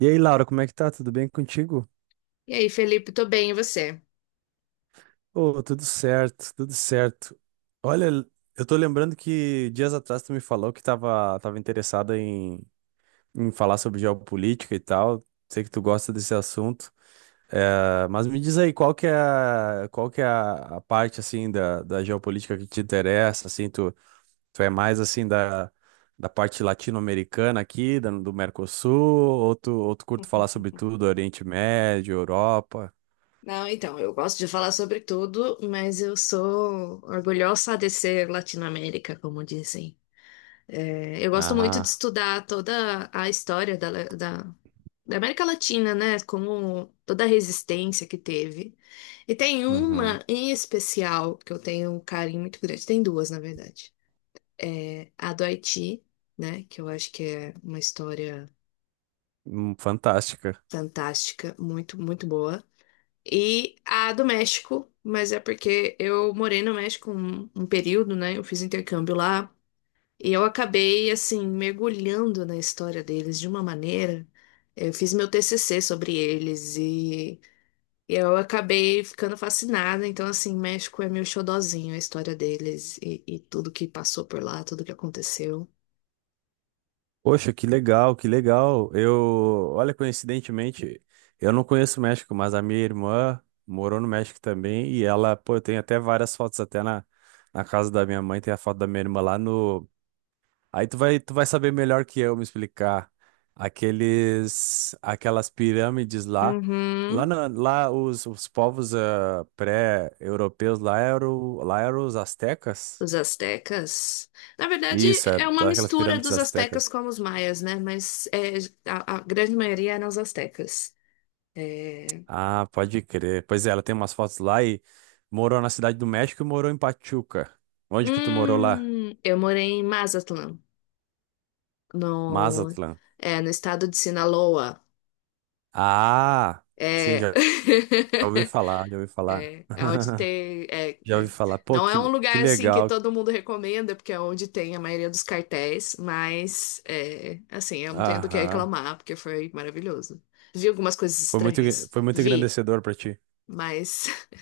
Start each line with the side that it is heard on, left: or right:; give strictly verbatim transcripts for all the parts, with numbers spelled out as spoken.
right: E aí, Laura, como é que tá? Tudo bem contigo?
left: E aí, Felipe, tô bem, e você?
right: Ô, tudo certo, tudo certo. Olha, eu tô lembrando que dias atrás tu me falou que tava, tava interessada em, em falar sobre geopolítica e tal. Sei que tu gosta desse assunto. É, mas me diz aí, qual que é, a- qual que é a, a parte, assim, da, da geopolítica que te interessa? Assim, tu, tu é mais, assim, da, da parte latino-americana aqui, da- do Mercosul? Ou tu, ou tu curte falar sobre tudo, Oriente Médio, Europa?
left: Não, então, eu gosto de falar sobre tudo, mas eu sou orgulhosa de ser Latinoamérica, como dizem. É, eu gosto muito de
right: Ah.
left: estudar toda a história da, da, da América Latina, né? Como toda a resistência que teve. E tem
right: Uhum.
left: uma em especial que eu tenho um carinho muito grande. Tem duas, na verdade. É a do Haiti, né? Que eu acho que é uma história
right: Hum, Fantástica.
left: fantástica, muito, muito boa. E a do México, mas é porque eu morei no México um, um período, né? Eu fiz intercâmbio lá. E eu acabei, assim, mergulhando na história deles de uma maneira. Eu fiz meu T C C sobre eles e eu acabei ficando fascinada. Então, assim, México é meu xodozinho, a história deles e, e tudo que passou por lá, tudo que aconteceu.
right: Poxa, que legal, que legal. Eu, olha, coincidentemente, eu não conheço o México, mas a minha irmã morou no México também e ela, pô, tem até várias fotos até na, na casa da minha mãe, tem a foto da minha irmã lá no. Aí tu vai, tu vai saber melhor que eu me explicar. Aqueles, aquelas pirâmides lá, lá,
left: Uhum.
right: na- lá os, os povos ah, pré-europeus lá eram, lá eram os astecas.
left: Os astecas. Na verdade,
right: Isso, é
left: é uma
right: daquelas
left: mistura
right: pirâmides
left: dos
right: astecas.
left: astecas com os maias, né? Mas é, a, a grande maioria eram os astecas. É,
right: Ah, pode crer. Pois é, ela tem umas fotos lá e morou na Cidade do México e morou em Pachuca. Onde que tu morou lá?
left: Hum, eu morei em Mazatlán, no,
right: Mazatlán.
left: é, no estado de Sinaloa.
right: Ah, sim,
left: É.
right: já, já ouvi falar, já ouvi falar.
left: É, é onde tem. É,
right: Já
left: é.
right: ouvi falar. Pô,
left: Não
right: que,
left: é um
right: le- que
left: lugar assim que
right: legal.
left: todo mundo recomenda, porque é onde tem a maioria dos cartéis, mas é, assim, eu não tenho do que
right: Aham.
left: reclamar, porque foi maravilhoso. Vi algumas coisas
right: Foi muito,
left: estranhas.
right: foi muito
left: Vi,
right: engrandecedor pra ti.
left: mas.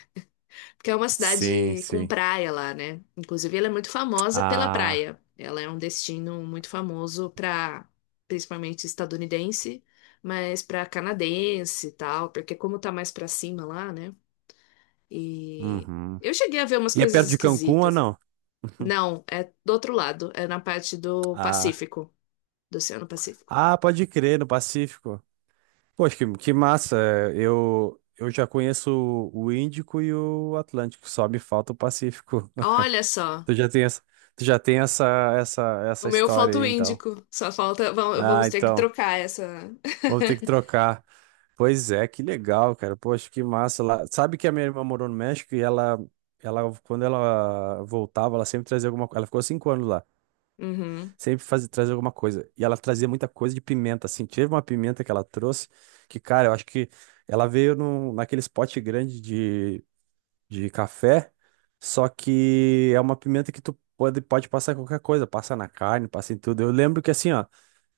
left: Porque é uma
right: Sim,
left: cidade com
right: sim.
left: praia lá, né? Inclusive, ela é muito famosa pela
right: Ah,
left: praia. Ela é um destino muito famoso para, principalmente estadunidense, mas para canadense e tal, porque como tá mais para cima lá, né? E
right: uhum.
left: eu cheguei a ver umas
right: E é
left: coisas
right: perto de Cancún ou
left: esquisitas.
right: não?
left: Não, é do outro lado, é na parte do
right: Ah,
left: Pacífico, do Oceano Pacífico.
right: ah, pode crer, no Pacífico. Poxa, que, que massa. é, Eu, eu já conheço o Índico e o Atlântico, só me falta o Pacífico.
left: Olha só,
right: Tu já tem essa, tu já tem essa, essa, essa
left: o meu
right: história
left: falta
right: aí,
left: o
right: então.
left: Índico, só falta, va-
right: Ah,
left: vamos ter que
right: então,
left: trocar essa.
right: vou ter que trocar. Pois é, que legal, cara. Poxa, que massa lá. Sabe que a minha irmã morou no México e ela, ela, quando ela voltava, ela sempre trazia alguma coisa. Ela ficou cinco anos lá.
left: Uhum.
right: Sempre faz, traz alguma coisa. E ela trazia muita coisa de pimenta, assim. Teve uma pimenta que ela trouxe, que, cara, eu acho que ela veio num, naquele pote grande de, de café, só que é uma pimenta que tu pode, pode passar em qualquer coisa, passa na carne, passa em tudo. Eu lembro que, assim, ó,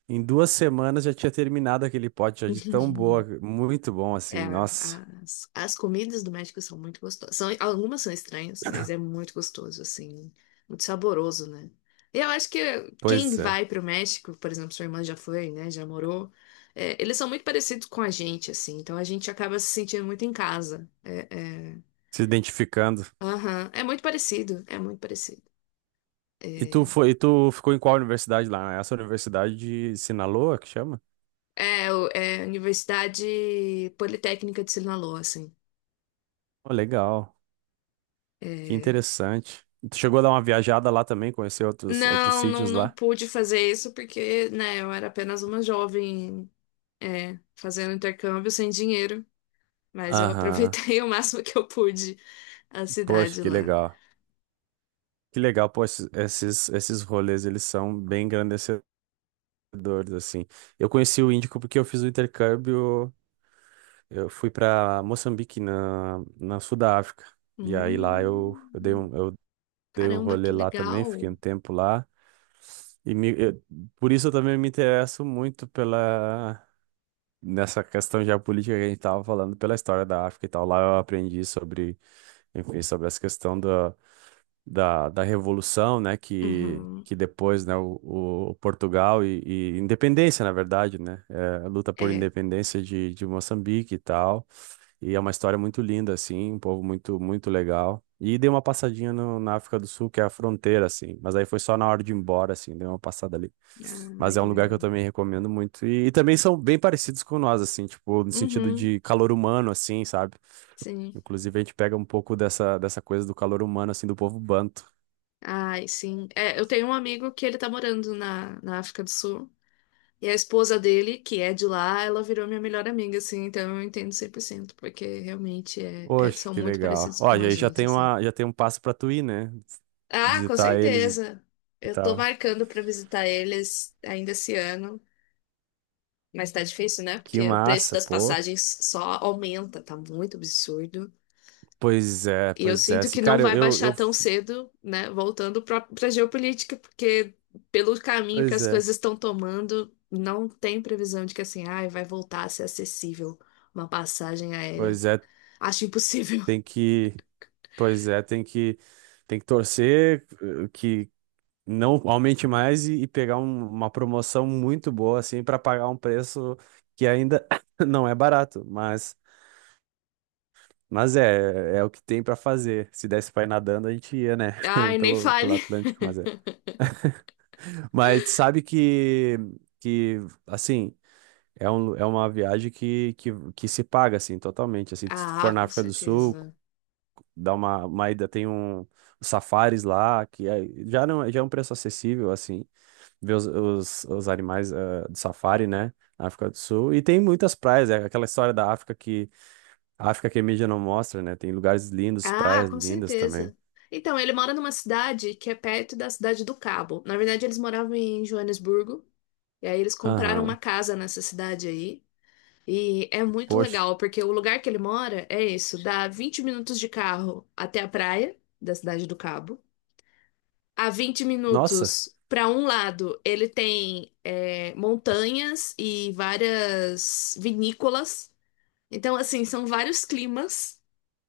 right: em duas semanas já tinha terminado aquele pote, já de tão boa, muito bom,
left: É,
right: assim, nossa.
left: as, as comidas do México são muito gostosas. São, algumas são estranhas, mas é muito gostoso, assim, muito saboroso, né? E eu acho que quem
right: Pois é,
left: vai para o México, por exemplo, sua irmã já foi, né? Já morou. É, eles são muito parecidos com a gente, assim, então a gente acaba se sentindo muito em casa. É, é,
right: se identificando.
left: aham, é muito parecido, é muito parecido.
right: E tu
left: É,
right: foi, e tu ficou em qual universidade lá? É Essa universidade de Sinaloa, que chama?
left: é, o- é a Universidade Politécnica de Sinaloa, assim.
right: Oh, legal. Que
left: É,
right: interessante. Tu chegou a dar uma viajada lá também, conhecer outros, outros
left: não, não,
right: sítios
left: não
right: lá?
left: pude fazer isso porque, né, eu era apenas uma jovem, é, fazendo intercâmbio sem dinheiro, mas eu
right: Aham.
left: aproveitei o máximo que eu pude a
right: Poxa,
left: cidade
right: que
left: lá.
right: legal. Que legal, pô, esses, esses, esses rolês, eles são bem engrandecedores, assim. Eu conheci o Índico porque eu fiz o intercâmbio, eu fui para Moçambique, na, na sul da África. E aí lá eu, eu dei
left: Hum,
right: um, eu dei um
left: caramba,
right: rolê
left: que
right: lá também, fiquei um
left: legal.
right: tempo lá. E me- eu- por isso eu também me interesso muito pela, nessa questão geopolítica que a gente estava falando pela história da África e tal, lá eu aprendi sobre, enfim, sobre essa questão da, da, da revolução, né, que,
left: Uhum,
right: que depois, né, o, o Portugal e, e independência, na verdade, né, é, a luta por
left: é.
right: independência de, de Moçambique e tal, e é uma história muito linda, assim, um povo muito, muito legal. E dei uma passadinha no- na África do Sul, que é a fronteira, assim. Mas aí foi só na hora de ir embora, assim, dei uma passada ali.
left: Ai,
right: Mas é um
left: que
right: lugar que eu
left: legal.
right: também recomendo muito. E, e também são bem parecidos com nós, assim, tipo, no sentido
left: Uhum,
right: de calor humano, assim, sabe?
left: sim.
right: Inclusive a gente pega um pouco dessa, dessa coisa do calor humano, assim, do povo banto.
left: Ai, sim. É, eu tenho um amigo que ele tá morando na, na África do Sul. E a esposa dele, que é de lá, ela virou minha melhor amiga, assim, então eu entendo cem por cento porque realmente é, é-
right: Poxa,
left: são
right: que
left: muito
right: legal.
left: parecidos
right: Ó,
left: com
right: e
left: a
right: aí já
left: gente,
right: tem
left: assim.
right: uma, já tem um passo pra tu ir, né?
left: Ah, com
right: Visitar eles
left: certeza.
right: e
left: Eu tô
right: tal.
left: marcando pra visitar eles ainda esse ano, mas tá difícil, né?
right: Que
left: Porque o preço
right: massa,
left: das
right: pô.
left: passagens só aumenta, tá muito absurdo.
right: Pois é,
left: E eu
right: pois é.
left: sinto
right: Assim,
left: que não
right: cara. Eu,
left: vai
right: eu,
left: baixar
right: eu
left: tão cedo, né? Voltando para a geopolítica, porque pelo caminho que
right: Pois
left: as
right: é,
left: coisas estão tomando, não tem previsão de que assim, ai, vai voltar a ser acessível uma passagem aérea.
right: pois é,
left: Acho impossível.
right: tem que, pois é, tem que, tem que torcer eh, que não aumente mais e, e pegar um- uma promoção muito boa assim para pagar um preço que ainda não é barato, mas mas é, é o que tem para fazer. Se desse para ir nadando, a gente ia, né,
left: Ai, nem
right: pelo pelo
left: fale.
right: Atlântico, mas é. Mas sabe que que assim, é, um, é uma viagem que, que, que se paga assim totalmente, assim, se tu for
left: Ah,
right: na
left: com
right: África do Sul,
left: certeza.
right: Dá uma, uma ida, tem um os safaris lá, que é- já não, já é um preço acessível, assim, ver os, os, os animais eh, do safari, né? Na África do Sul. E tem muitas praias, é aquela história da África que a África que a mídia não mostra, né? Tem lugares lindos,
left: Ah,
right: praias
left: com
right: lindas também.
left: certeza. Então, ele mora numa cidade que é perto da cidade do Cabo. Na verdade, eles moravam em Joanesburgo, e aí eles compraram uma
right: Aham.
left: casa nessa cidade aí. E é muito
right: Poxa.
left: legal, porque o lugar que ele mora é isso, dá vinte minutos de carro até a praia da Cidade do Cabo. A vinte
right: Nossa,
left: minutos para um lado, ele tem é, montanhas e várias vinícolas. Então, assim, são vários climas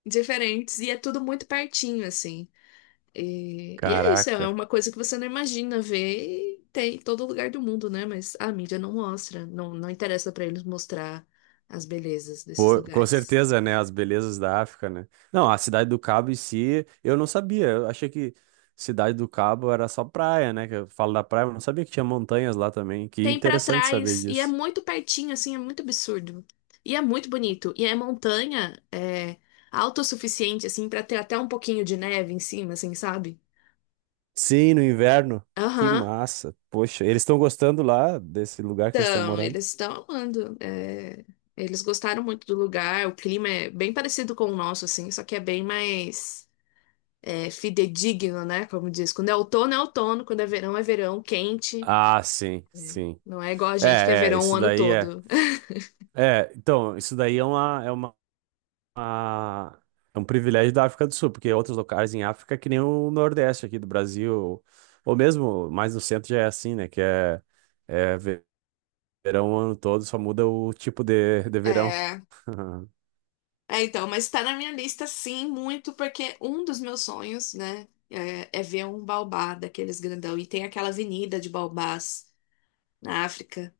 left: diferentes e é tudo muito pertinho, assim. E, e é isso, é
right: caraca.
left: uma coisa que você não imagina ver e tem em todo lugar do mundo, né? Mas a mídia não mostra, não, não interessa pra eles mostrar as belezas desses
right: Pô, com
left: lugares.
right: certeza, né? As belezas da África, né? Não, a Cidade do Cabo em si, eu não sabia. Eu achei que Cidade do Cabo era só praia, né? Que eu falo da praia, mas não sabia que tinha montanhas lá também. Que
left: Tem pra
right: interessante saber
left: trás e é
right: disso.
left: muito pertinho, assim, é muito absurdo. E é muito bonito. E é montanha, é autossuficiente, assim, pra ter até um pouquinho de neve em cima, assim, sabe?
right: Sim, no inverno. Que
left: Aham.
right: massa. Poxa, eles estão gostando lá desse lugar que eles estão
left: Então,
right: morando?
left: eles estão amando. É, eles gostaram muito do lugar, o clima é bem parecido com o nosso, assim, só que é bem mais. É, fidedigno, né? Como diz, quando é outono é outono, quando é verão é verão, quente.
right: Ah, sim, sim.
left: Não é igual a
right: É,
left: gente que é
right: é,
left: verão o
right: isso
left: ano
right: daí é.
left: todo.
right: É, então, isso daí é uma, é uma uma- é um privilégio da África do Sul, porque outros locais em África, que nem o Nordeste aqui do Brasil, ou mesmo mais no centro já é assim, né? Que é, é ve- verão o ano todo, só muda o tipo de, de verão.
left: É, é então, mas tá na minha lista sim, muito, porque um dos meus sonhos, né, é, é ver um baobá daqueles grandão. E tem aquela avenida de baobás na África,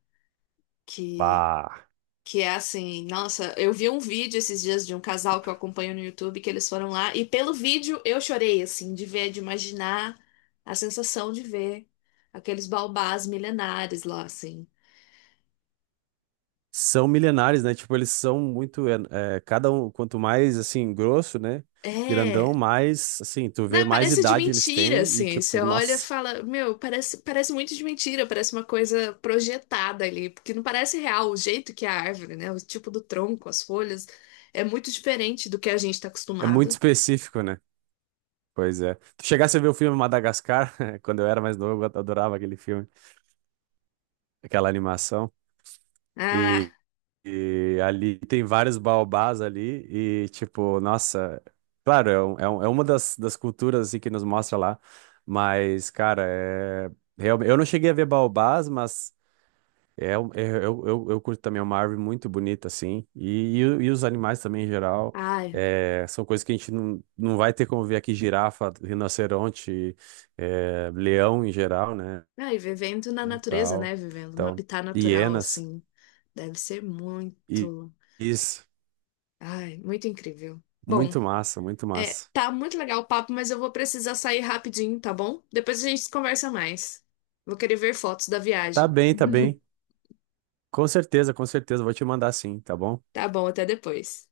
left: que
right: Bah.
left: Que é assim, nossa, eu vi um vídeo esses dias de um casal que eu acompanho no YouTube, que eles foram lá, e pelo vídeo eu chorei, assim, de ver, de imaginar a sensação de ver aqueles baobás milenares lá, assim.
right: São milenares, né? Tipo, eles são muito. É, é, cada um, quanto mais assim, grosso, né?
left: É,
right: Grandão, mais assim, tu vê
left: né,
right: mais
left: parece de
right: idade eles
left: mentira,
right: têm e,
left: assim, você
right: tipo,
left: olha e
right: nossa,
left: fala, meu, parece, parece muito de mentira, parece uma coisa projetada ali, porque não parece real o jeito que é a árvore, né, o tipo do tronco, as folhas, é muito diferente do que a gente tá
right: é muito
left: acostumado.
right: específico, né? Pois é. Tu chegasse a ver o filme Madagascar, quando eu era mais novo, eu adorava aquele filme, aquela animação.
left: Ah,
right: E, e ali tem vários baobás ali e, tipo, nossa, claro, é, um- é, um- é uma das, das culturas assim, que nos mostra lá, mas, cara, é, realmente, eu não cheguei a ver baobás, mas é, um- é- eu, eu, eu curto também, é uma árvore muito bonita, assim, e, e, o- e os animais também em geral,
left: ai.
right: é, são coisas que a gente não, não vai ter como ver aqui, girafa, rinoceronte, é, leão em geral, né,
left: Não, e vivendo na
right: e
left: natureza,
right: tal,
left: né? Vivendo no
right: então,
left: habitat natural,
right: hienas.
left: assim. Deve ser
right: I-
left: muito.
right: Isso.
left: Ai, muito incrível. Bom,
right: Muito massa, muito
left: é,
right: massa.
left: tá muito legal o papo, mas eu vou precisar sair rapidinho, tá bom? Depois a gente conversa mais. Vou querer ver fotos da
right: Tá
left: viagem.
right: bem, tá bem. Com certeza, com certeza. Vou te mandar sim, tá bom?
left: Tá bom, até depois.